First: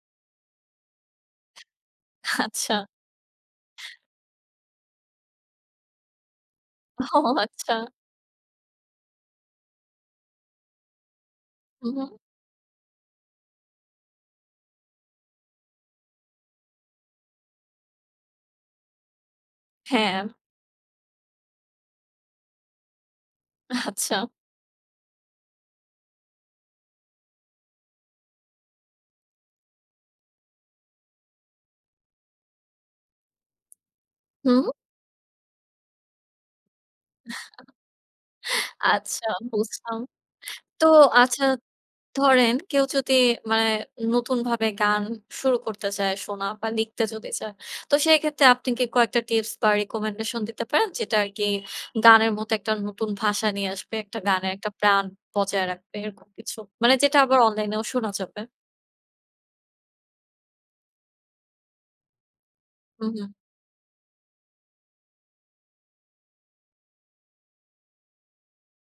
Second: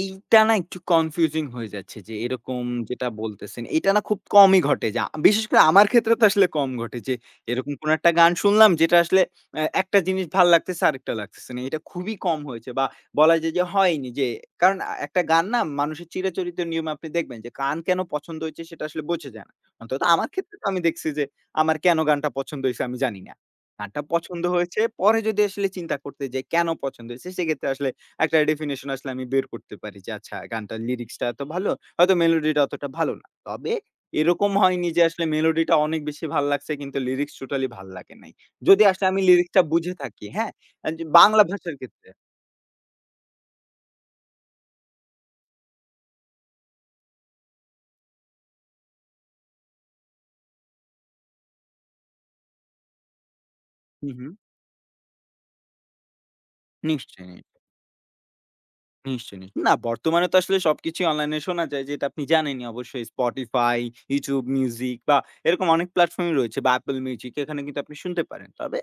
এইটা না একটু কনফিউজিং হয়ে যাচ্ছে, যে এরকম আচ্ছা। যেটা বলতেছেন, এইটা না খুব কমই ঘটে। যা বিশেষ করে আমার ক্ষেত্রে তো আসলে কম ঘটে যে ও এরকম আচ্ছা। কোনো একটা গান শুনলাম যেটা আসলে আ একটা জিনিস ভাল লাগতেছে আরেকটা লাগতেছে না। এইটা হুম, হুম। খুবই কম হয়েছে বা বলা যায় যে হয়নি। যে কারণ একটা গান না মানুষের চিরাচরিত নিয়মে আপনি দেখবেন যে গান কেন পছন্দ হয়েছে সেটা আসলে বোঝা যায় না। অন্তত হ্যাঁ। আমার আম ক্ষেত্রে তো আমি দেখছি যে আমার কেন গানটা পছন্দ হইছে আমি জানি না। গানটা আচ্ছা। পছন্দ হয়েছে পরে যদি আসলে চিন্তা করতে যাই কেন পছন্দ হইছে সেক্ষেত্রে আসলে একটা ডেফিনিশন আসলে আমি বের করতে পারি যে, "আচ্ছা, গানটার লিরিক্সটা এত ভালো, হয়তো মেলোডিটা অতটা ভালো না।" তবে এরকম হুম। হয়নি যে আসলে মেলোডিটা অনেক বেশি ভাল লাগছে, কিন্তু লিরিক্স টোটালি ভাল লাগে নাই। যদি আসলে আমি আচ্ছা লিরিক্সটা বুঝে বুঝলাম, থাকি, হ্যাঁ? তো আন যদি বাংলা আচ্ছা ভাষার ক্ষেত্রে। ধরেন কেউ যদি মানে, নতুনভাবে গান শুরু করতে চায় শোনা বা লিখতে যদি চায়। তো সেক্ষেত্রে আপনি কি কয়েকটা টিপস বা রিকমেন্ডেশন দিতে পারেন যেটা আর কি গানের মতো একটা নতুন ভাষা নিয়ে আসবে, হুম, একটা হুম। গানের একটা প্রাণ বজায় রাখবে এরকম কিছু মানে যেটা আবার নিশ্চয়ই। অনলাইনেও শোনা যাবে। নিশ্চয়ই, নিশ্চয়ই। না বর্তমানে তো আসলে সবকিছুই অনলাইন এ শোনা যায়। যেটা আপনি জানেনই অবশ্যই হুম, হুম। Spotify, YouTube Music বা এরকম অনেক প্লাটফর্মই রয়েছে বা Apple Music এখানে কিন্তু আপনি শুনতে পারেন। তবে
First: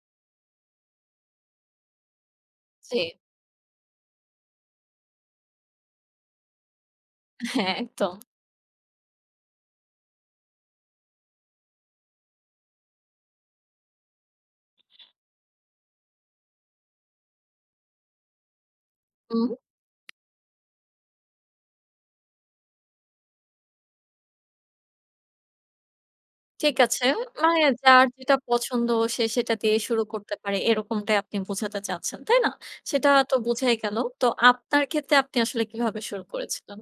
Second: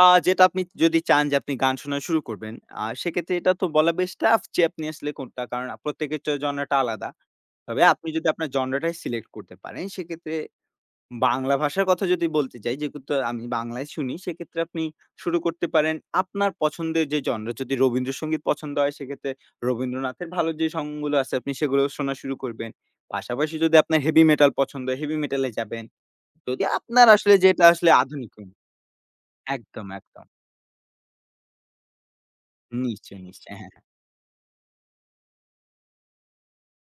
আ যেটা আপনি যদি চান যে আপনি গান শোনা শুরু করবেন আ জি। সেক্ষেত্রে এটা তো বলা বেশ টাফ যে আপনি আসলে কোনটা কারণ প্রত্যেকের জনরাটা আলাদা। হ্যাঁ, তবে আপনি একদম। যদি আপনার জনরাটাই সিলেক্ট করতে পারেন, সেক্ষেত্রে বাংলা ভাষার কথা যদি বলতে যাই যেহেতু আমি বাংলায় শুনি, সেক্ষেত্রে আপনি শুরু করতে পারেন আপনার পছন্দের যেই জনরা। যদি রবীন্দ্রসঙ্গীত পছন্দ হয় সেক্ষেত্রে হুম। রবীন্দ্রনাথের ভালো যে সংগুলো আছে আপনি সেগুলোও শোনা শুরু করবেন। পাশাপাশি যদি আপনার হেভি মেটাল পছন্দ হয় হেভি মেটালে যাবেন। যদি ঠিক আছে। আপনার আসলে মানে যেটা আসলে যার আধুনিক যেটা পছন্দ সে সেটা দিয়ে একদম, শুরু একদম। করতে পারে এরকমটাই আপনি বোঝাতে চাচ্ছেন, তাই না? সেটা নিশ্চয়ই, তো নিশ্চয়ই। বোঝাই হ্যাঁ। গেল। তো আপনার ক্ষেত্রে আপনি আসলে কীভাবে শুরু করেছিলেন?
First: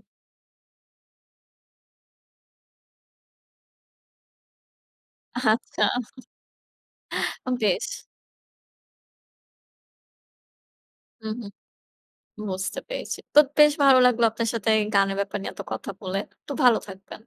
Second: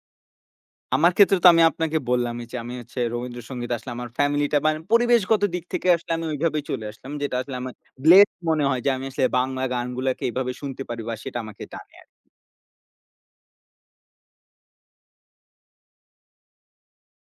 আমার ক্ষেত্রে তো আমি আপনাকে বললামই, যে আমি হচ্ছে রবীন্দ্রসঙ্গীতে আসলে আমার ফ্যামিলিটা মানে পরিবেশগত দিক আচ্ছা থেকে আসলে আমি ওইভাবেই চলে আসলাম। যেটা আসলে আমার বেশ। ব্লেসড মনে হয় যে আমি আসলে বাংলা গানগুলাকে এভাবে শুনতে পারি বা হুম, সেটা হুম। আমাকে টানে আরকি। বুঝতে পেরেছি। তো বেশ ভালো লাগলো আপনার সাথে গানের ব্যাপার নিয়ে এত কথা বলে, তো ভালো থাকবেন।